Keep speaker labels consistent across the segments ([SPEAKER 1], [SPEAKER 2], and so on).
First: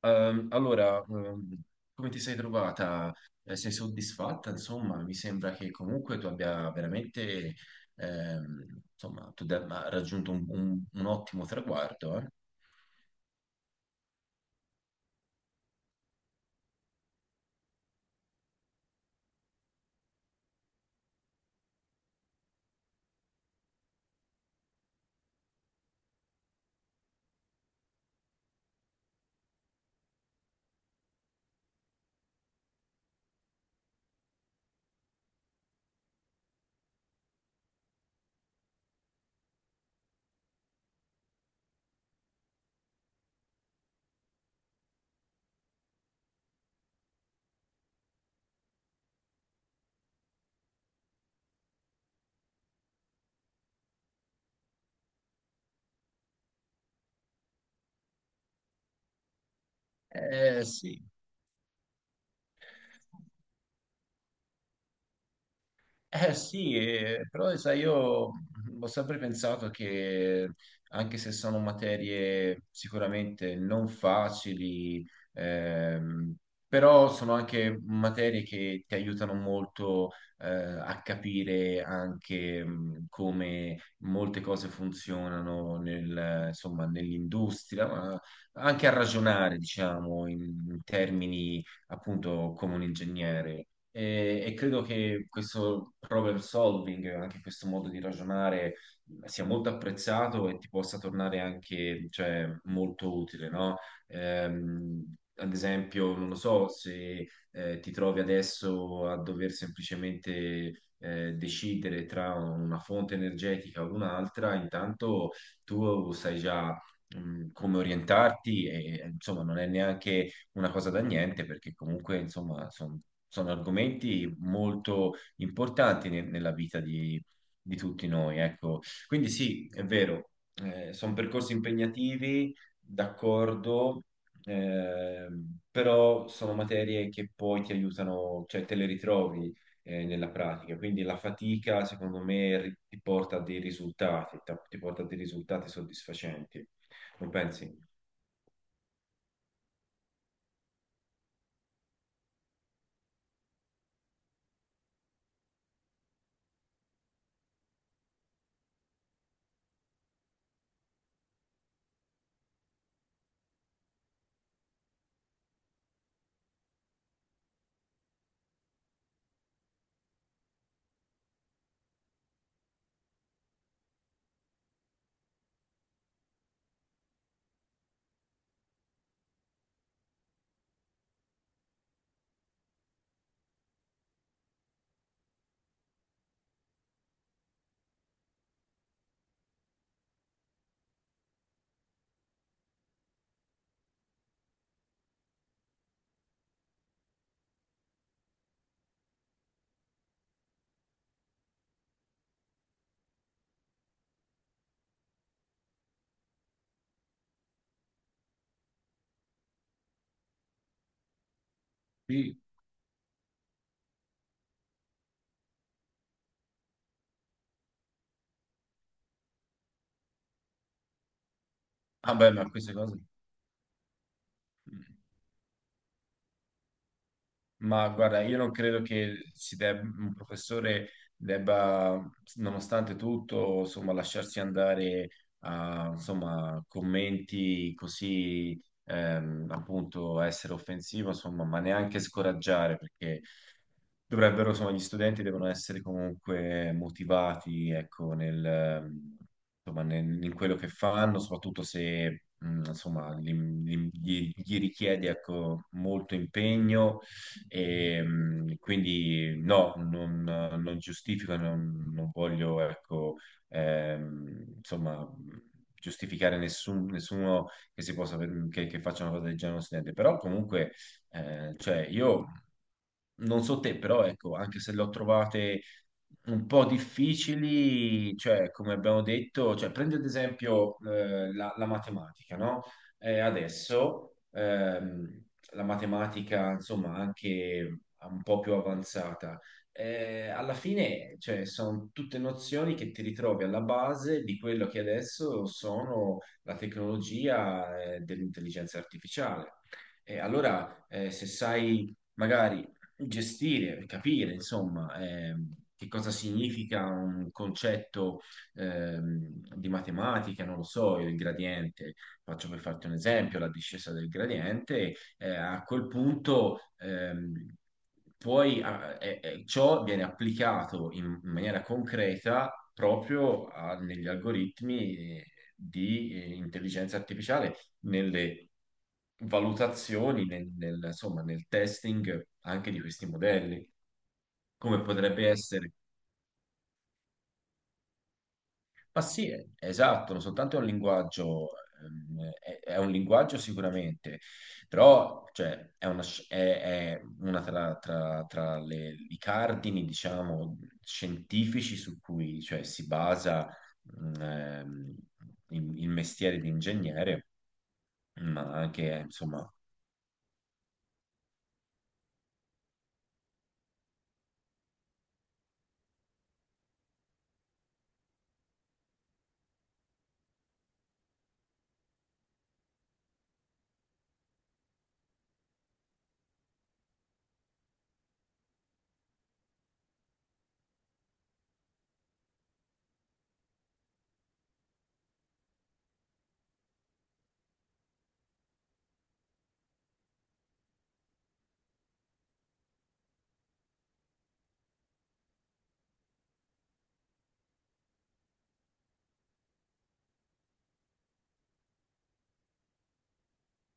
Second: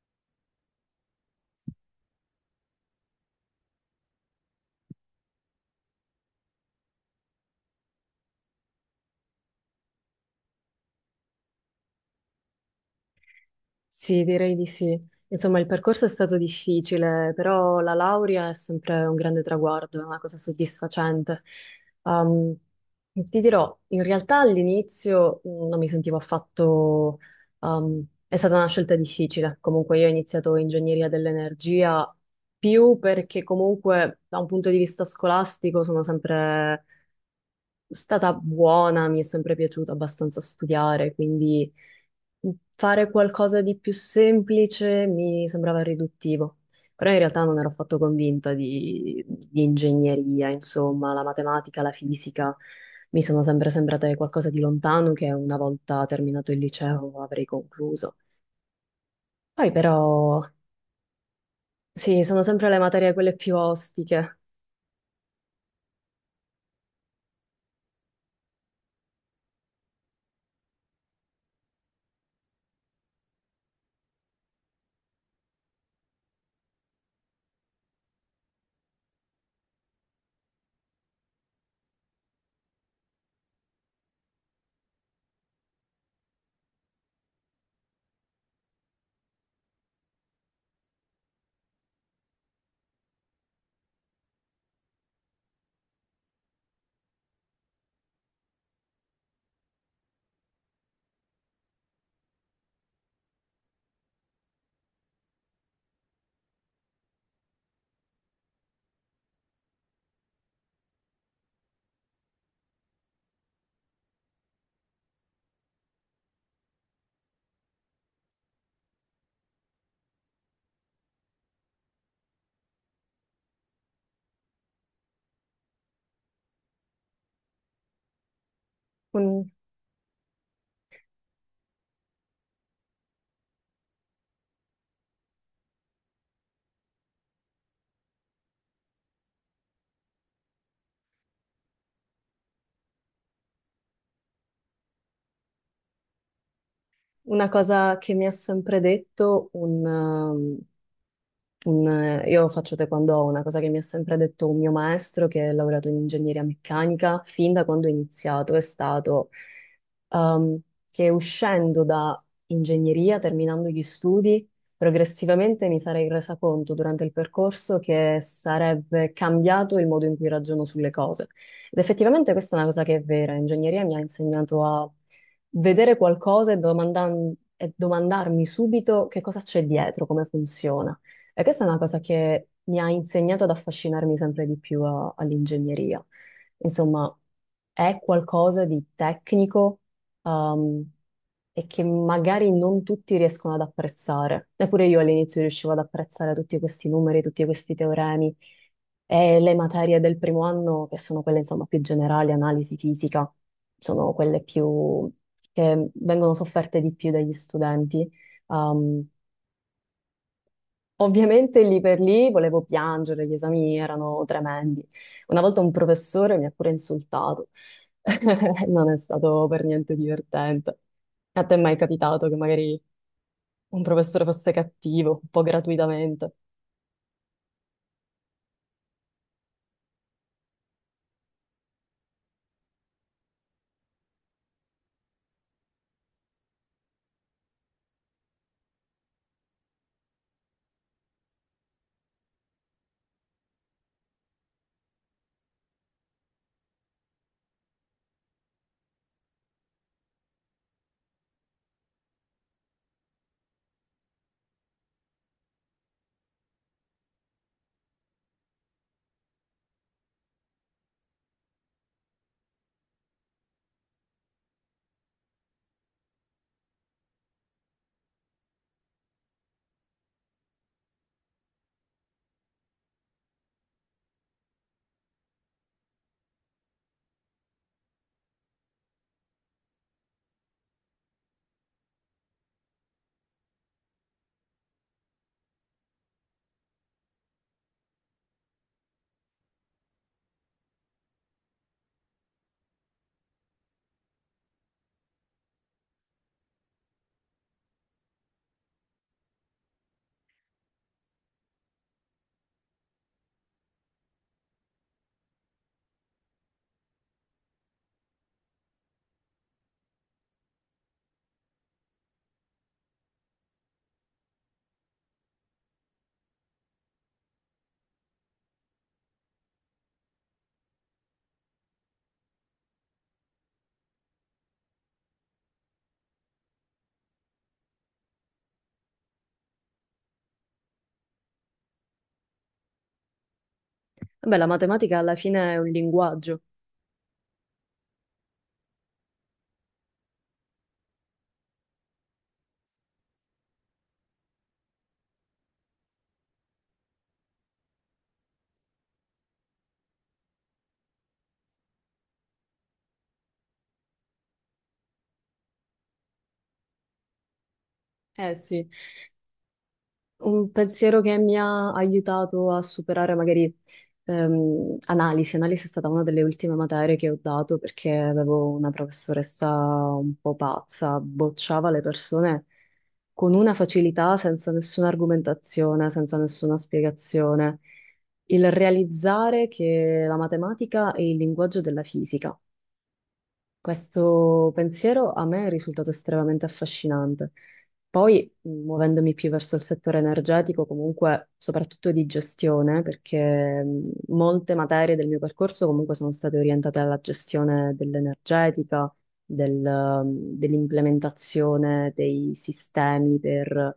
[SPEAKER 1] Ehm, allora, ehm, come ti sei trovata? Sei soddisfatta? Insomma, mi sembra che comunque tu abbia veramente, insomma, tu abbia raggiunto un ottimo traguardo, eh?
[SPEAKER 2] Sì, direi di sì. Insomma, il percorso è stato difficile, però la laurea è sempre un grande traguardo, è una cosa soddisfacente. Um, Ti dirò, in realtà all'inizio non mi sentivo affatto... è stata una scelta difficile. Comunque io ho iniziato ingegneria dell'energia più perché comunque da un punto di vista scolastico sono sempre stata buona, mi è sempre piaciuto abbastanza studiare, quindi fare qualcosa di più semplice mi sembrava riduttivo. Però in realtà non ero affatto convinta di ingegneria, insomma, la matematica, la fisica mi sono sempre sembrate qualcosa di lontano che una volta terminato il liceo avrei concluso. Poi però,
[SPEAKER 1] Sì.
[SPEAKER 2] sì, sono sempre le materie quelle più ostiche.
[SPEAKER 1] Eh sì, però sai, io ho sempre pensato che anche se sono materie sicuramente non facili, ehm, però sono anche materie che ti aiutano molto a capire anche come molte cose funzionano insomma, nell'industria, ma anche a ragionare, diciamo, in termini appunto come un ingegnere. E credo che questo problem solving, anche questo modo di ragionare, sia molto apprezzato e ti possa tornare anche, cioè, molto utile, no? Ad esempio, non lo so, se ti trovi adesso a dover semplicemente decidere tra una fonte energetica o un'altra, intanto tu sai già come orientarti e, insomma, non è neanche una cosa da niente, perché comunque, insomma, sono argomenti molto importanti nella vita di tutti noi, ecco. Quindi
[SPEAKER 2] Un-
[SPEAKER 1] sì, è vero, sono percorsi impegnativi, d'accordo, però sono materie che poi ti aiutano, cioè te le ritrovi nella pratica. Quindi la fatica, secondo me, ti porta a dei risultati, ti porta a dei risultati soddisfacenti. Non
[SPEAKER 2] una
[SPEAKER 1] pensi?
[SPEAKER 2] cosa che mi ha sempre detto io faccio taekwondo, una cosa che mi ha sempre detto un mio maestro che ha lavorato in ingegneria meccanica fin da quando ho iniziato è stato ehm, che uscendo da ingegneria, terminando gli studi, progressivamente mi sarei resa conto durante il percorso che sarebbe cambiato il modo in cui ragiono sulle cose. Ed effettivamente questa è una cosa che è vera. Ingegneria mi ha insegnato a vedere qualcosa e e domandarmi subito che cosa c'è dietro, come funziona. E questa è una cosa che mi ha insegnato ad affascinarmi sempre di più all'ingegneria. Insomma, è qualcosa di tecnico, um, e che magari non tutti riescono ad apprezzare. Neppure io all'inizio riuscivo ad apprezzare tutti questi numeri, tutti questi teoremi e le materie del primo anno, che sono quelle, insomma, più generali, analisi fisica, sono quelle più che vengono sofferte di più dagli studenti. Um, Ovviamente lì per lì
[SPEAKER 1] Sì.
[SPEAKER 2] volevo piangere, gli esami erano tremendi. Una volta un professore mi ha pure insultato. Non è stato per niente divertente. A te è mai
[SPEAKER 1] Ah
[SPEAKER 2] capitato
[SPEAKER 1] beh,
[SPEAKER 2] che
[SPEAKER 1] ma queste
[SPEAKER 2] magari
[SPEAKER 1] cose...
[SPEAKER 2] un professore fosse
[SPEAKER 1] Mm.
[SPEAKER 2] cattivo, un po' gratuitamente?
[SPEAKER 1] Ma guarda, io non credo che un professore debba, nonostante tutto, insomma, lasciarsi andare a, insomma, commenti così, appunto, essere offensivo, insomma, ma neanche scoraggiare, perché dovrebbero, insomma, gli studenti devono essere comunque motivati, ecco, insomma, in quello che fanno, soprattutto se, insomma, gli richiede, ecco, molto impegno e, quindi no, non giustifico, non voglio, ecco, insomma, giustificare nessuno che si possa, che faccia una cosa del genere a uno studente, però comunque, cioè, io non so te, però ecco, anche se le ho trovate un po' difficili, cioè come abbiamo detto, cioè, prendi ad esempio la matematica, no? Adesso la matematica, insomma, anche un po' più avanzata. Alla fine, cioè, sono tutte nozioni che ti ritrovi alla base di quello che adesso sono la tecnologia dell'intelligenza artificiale. E allora, se sai magari gestire, capire, insomma, che cosa significa un concetto di matematica, non lo so, il gradiente, faccio per farti un esempio, la discesa del gradiente, a quel punto poi e ciò viene applicato in maniera concreta proprio negli algoritmi di intelligenza artificiale, nelle valutazioni insomma, nel testing anche di questi modelli,
[SPEAKER 2] Vabbè, la
[SPEAKER 1] come
[SPEAKER 2] matematica alla
[SPEAKER 1] potrebbe
[SPEAKER 2] fine è un
[SPEAKER 1] essere.
[SPEAKER 2] linguaggio.
[SPEAKER 1] Ma sì, esatto, non soltanto è un linguaggio, è un linguaggio sicuramente, però cioè, è una tra i cardini, diciamo, scientifici su cui cioè, si basa mh, ehm, il mestiere di ingegnere,
[SPEAKER 2] Eh
[SPEAKER 1] ma
[SPEAKER 2] sì.
[SPEAKER 1] anche, insomma.
[SPEAKER 2] Un pensiero che mi ha aiutato a superare magari analisi. Analisi è stata una delle ultime materie che ho dato perché avevo una professoressa un po' pazza, bocciava le persone con una facilità senza nessuna argomentazione, senza nessuna spiegazione. Il realizzare che la matematica è il linguaggio della fisica. Questo pensiero a me è risultato estremamente affascinante. Poi, muovendomi più verso il settore energetico, comunque soprattutto di gestione, perché molte materie del mio percorso comunque sono state orientate alla gestione dell'energetica, del, mh, dell'implementazione dei sistemi per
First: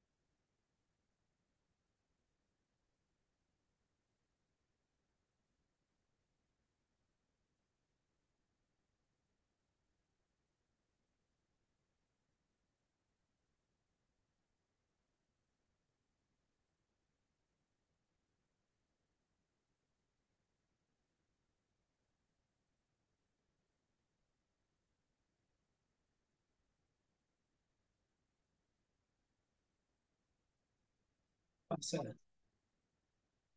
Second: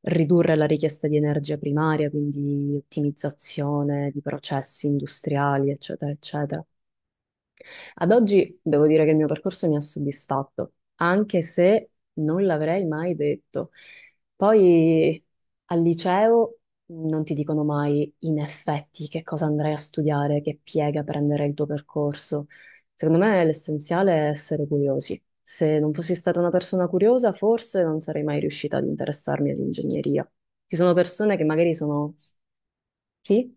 [SPEAKER 2] ridurre la richiesta di energia primaria, quindi ottimizzazione di processi industriali, eccetera, eccetera. Ad oggi devo dire che il mio percorso mi ha soddisfatto, anche se non l'avrei mai detto. Poi al liceo non ti dicono mai in effetti che cosa andrai a studiare, che piega prenderai il tuo percorso. Secondo me l'essenziale è essere curiosi. Se non fossi stata una persona curiosa, forse non sarei mai riuscita ad interessarmi all'ingegneria. Ci sono persone che magari sono... Sì?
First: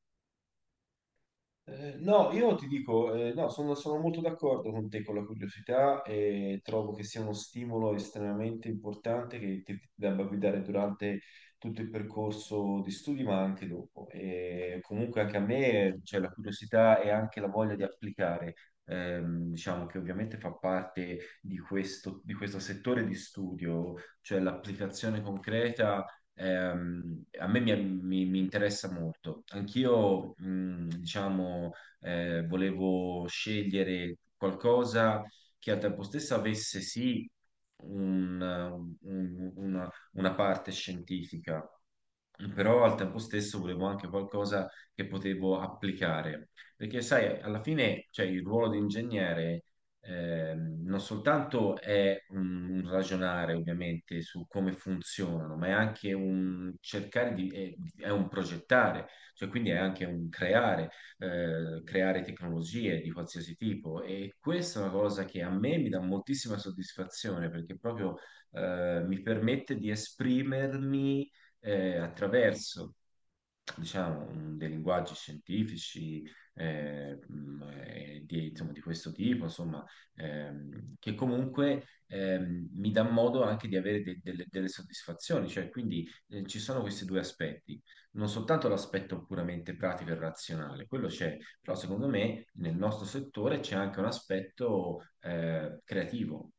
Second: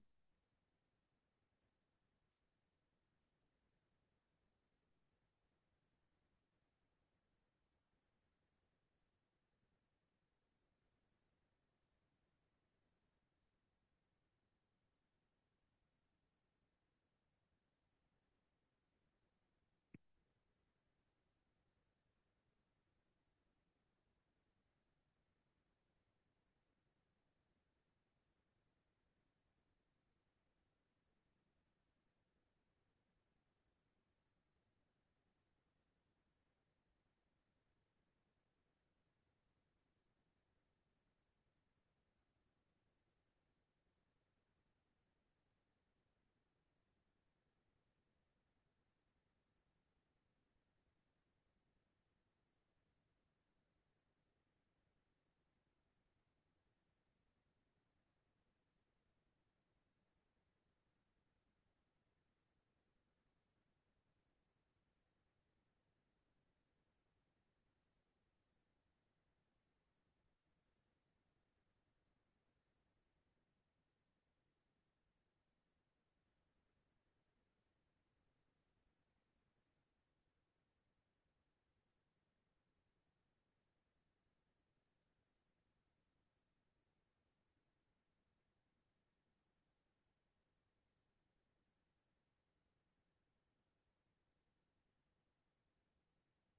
[SPEAKER 1] No, io ti dico, no, sono molto d'accordo con te con la curiosità e trovo che sia uno stimolo estremamente importante che ti debba guidare durante tutto il percorso di studi, ma anche dopo. E comunque anche a me, c'è la curiosità e anche la voglia di applicare, diciamo che ovviamente fa parte di questo settore di studio, cioè l'applicazione concreta a me mi, mi- mi interessa molto. Anch'io, diciamo, volevo scegliere qualcosa che al tempo stesso avesse sì un- una parte scientifica, però al tempo stesso volevo anche qualcosa che potevo applicare, perché sai, alla fine, cioè, il ruolo di ingegnere non soltanto è un ragionare ovviamente su come funzionano, ma è anche un cercare di, è un progettare, cioè quindi è anche un creare, creare tecnologie di qualsiasi tipo e questa è una cosa che a me mi dà moltissima soddisfazione perché proprio mi permette di esprimermi attraverso diciamo, dei linguaggi scientifici di, insomma, di questo tipo, insomma, che comunque mi dà modo anche di avere delle soddisfazioni, cioè quindi ci sono questi due aspetti, non soltanto l'aspetto puramente pratico e razionale, quello c'è, però secondo me nel nostro settore c'è anche un aspetto creativo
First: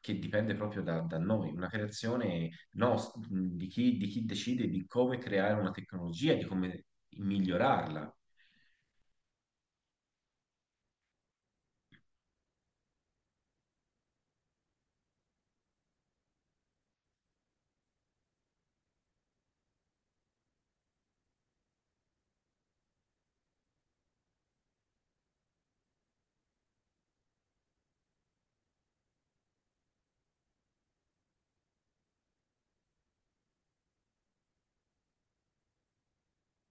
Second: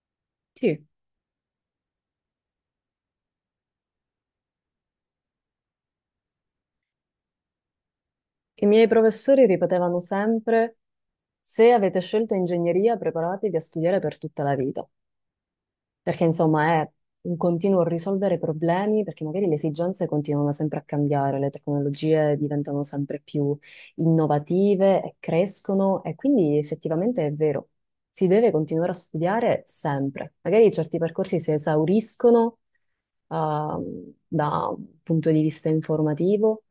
[SPEAKER 1] che dipende proprio
[SPEAKER 2] Sì.
[SPEAKER 1] da noi, una creazione di chi decide di come creare una tecnologia, di come migliorarla.
[SPEAKER 2] I miei professori ripetevano sempre... Se avete scelto ingegneria, preparatevi a studiare per tutta la vita, perché insomma è un continuo risolvere problemi, perché magari le esigenze continuano sempre a cambiare, le tecnologie diventano sempre più innovative e crescono e quindi effettivamente è vero, si deve continuare a studiare sempre. Magari certi percorsi si esauriscono, da un punto di vista informativo.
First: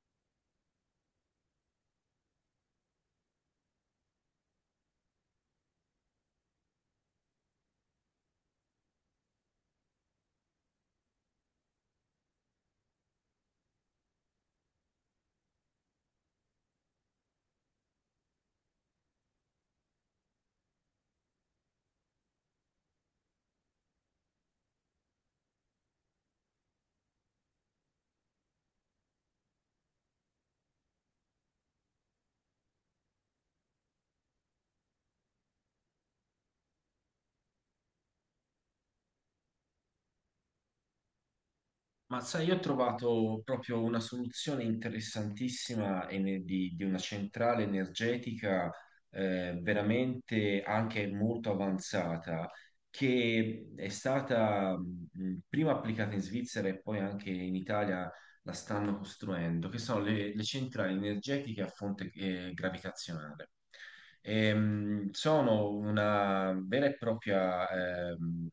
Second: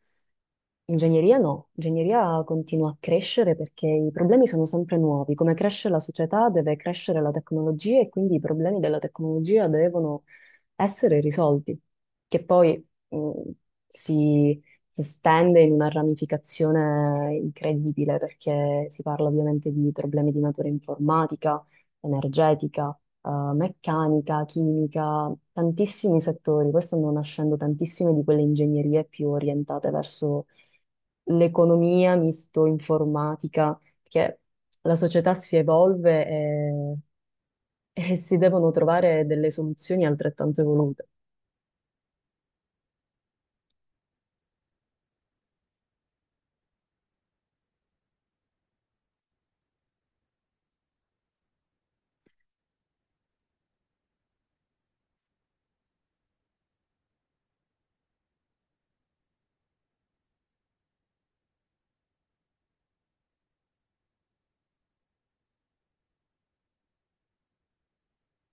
[SPEAKER 2] Ingegneria no, ingegneria continua a crescere perché i problemi sono sempre nuovi. Come cresce la società, deve crescere la tecnologia e quindi i problemi della tecnologia devono essere risolti, che poi si, si estende in una ramificazione incredibile perché si parla ovviamente di problemi di natura informatica, energetica, eh, meccanica, chimica, tantissimi settori. Questo stanno nascendo tantissime di quelle ingegnerie più orientate verso l'economia misto informatica, perché la società si evolve e, e si devono trovare delle soluzioni altrettanto evolute.
[SPEAKER 1] Ma sai, io ho trovato proprio una soluzione interessantissima e di una centrale energetica veramente anche molto avanzata, che è stata prima applicata in Svizzera e poi anche in Italia la stanno costruendo, che sono le centrali energetiche a fonte gravitazionale. Sono una vera e propria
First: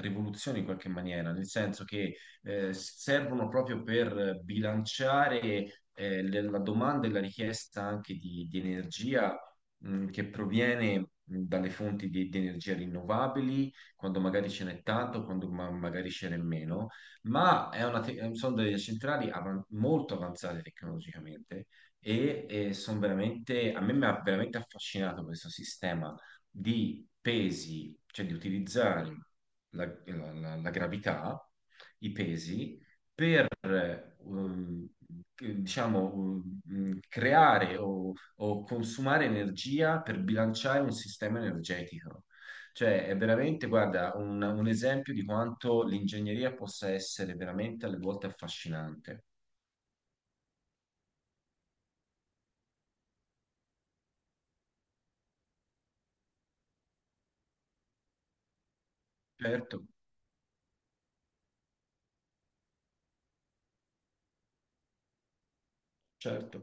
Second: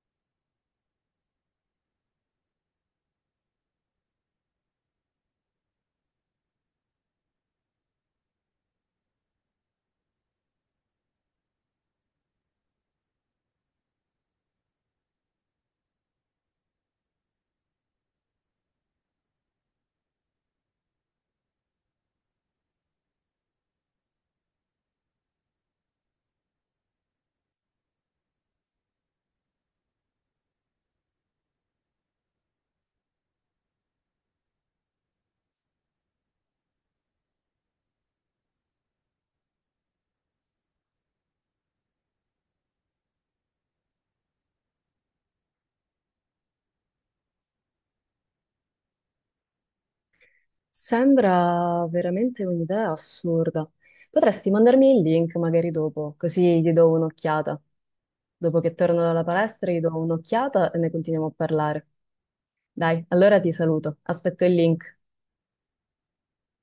[SPEAKER 1] rivoluzione in qualche maniera, nel senso che servono proprio per bilanciare la domanda e la richiesta anche di energia che proviene dalle fonti di energia rinnovabili, quando magari ce n'è tanto, quando magari ce n'è meno, ma è sono delle centrali molto avanzate tecnologicamente e sono veramente, a me mi ha veramente affascinato questo sistema di pesi, cioè di utilizzare la gravità, i pesi per ehm, che- diciamo, mm, creare o consumare energia per bilanciare un sistema energetico. Cioè, è veramente, guarda, un esempio di quanto l'ingegneria possa essere veramente alle volte affascinante.
[SPEAKER 2] Sembra veramente un'idea assurda. Potresti mandarmi il link magari dopo, così gli do un'occhiata. Dopo che torno dalla palestra,
[SPEAKER 1] Certo,
[SPEAKER 2] gli do un'occhiata e ne continuiamo a parlare. Dai, allora ti saluto. Aspetto il link.
[SPEAKER 1] certo.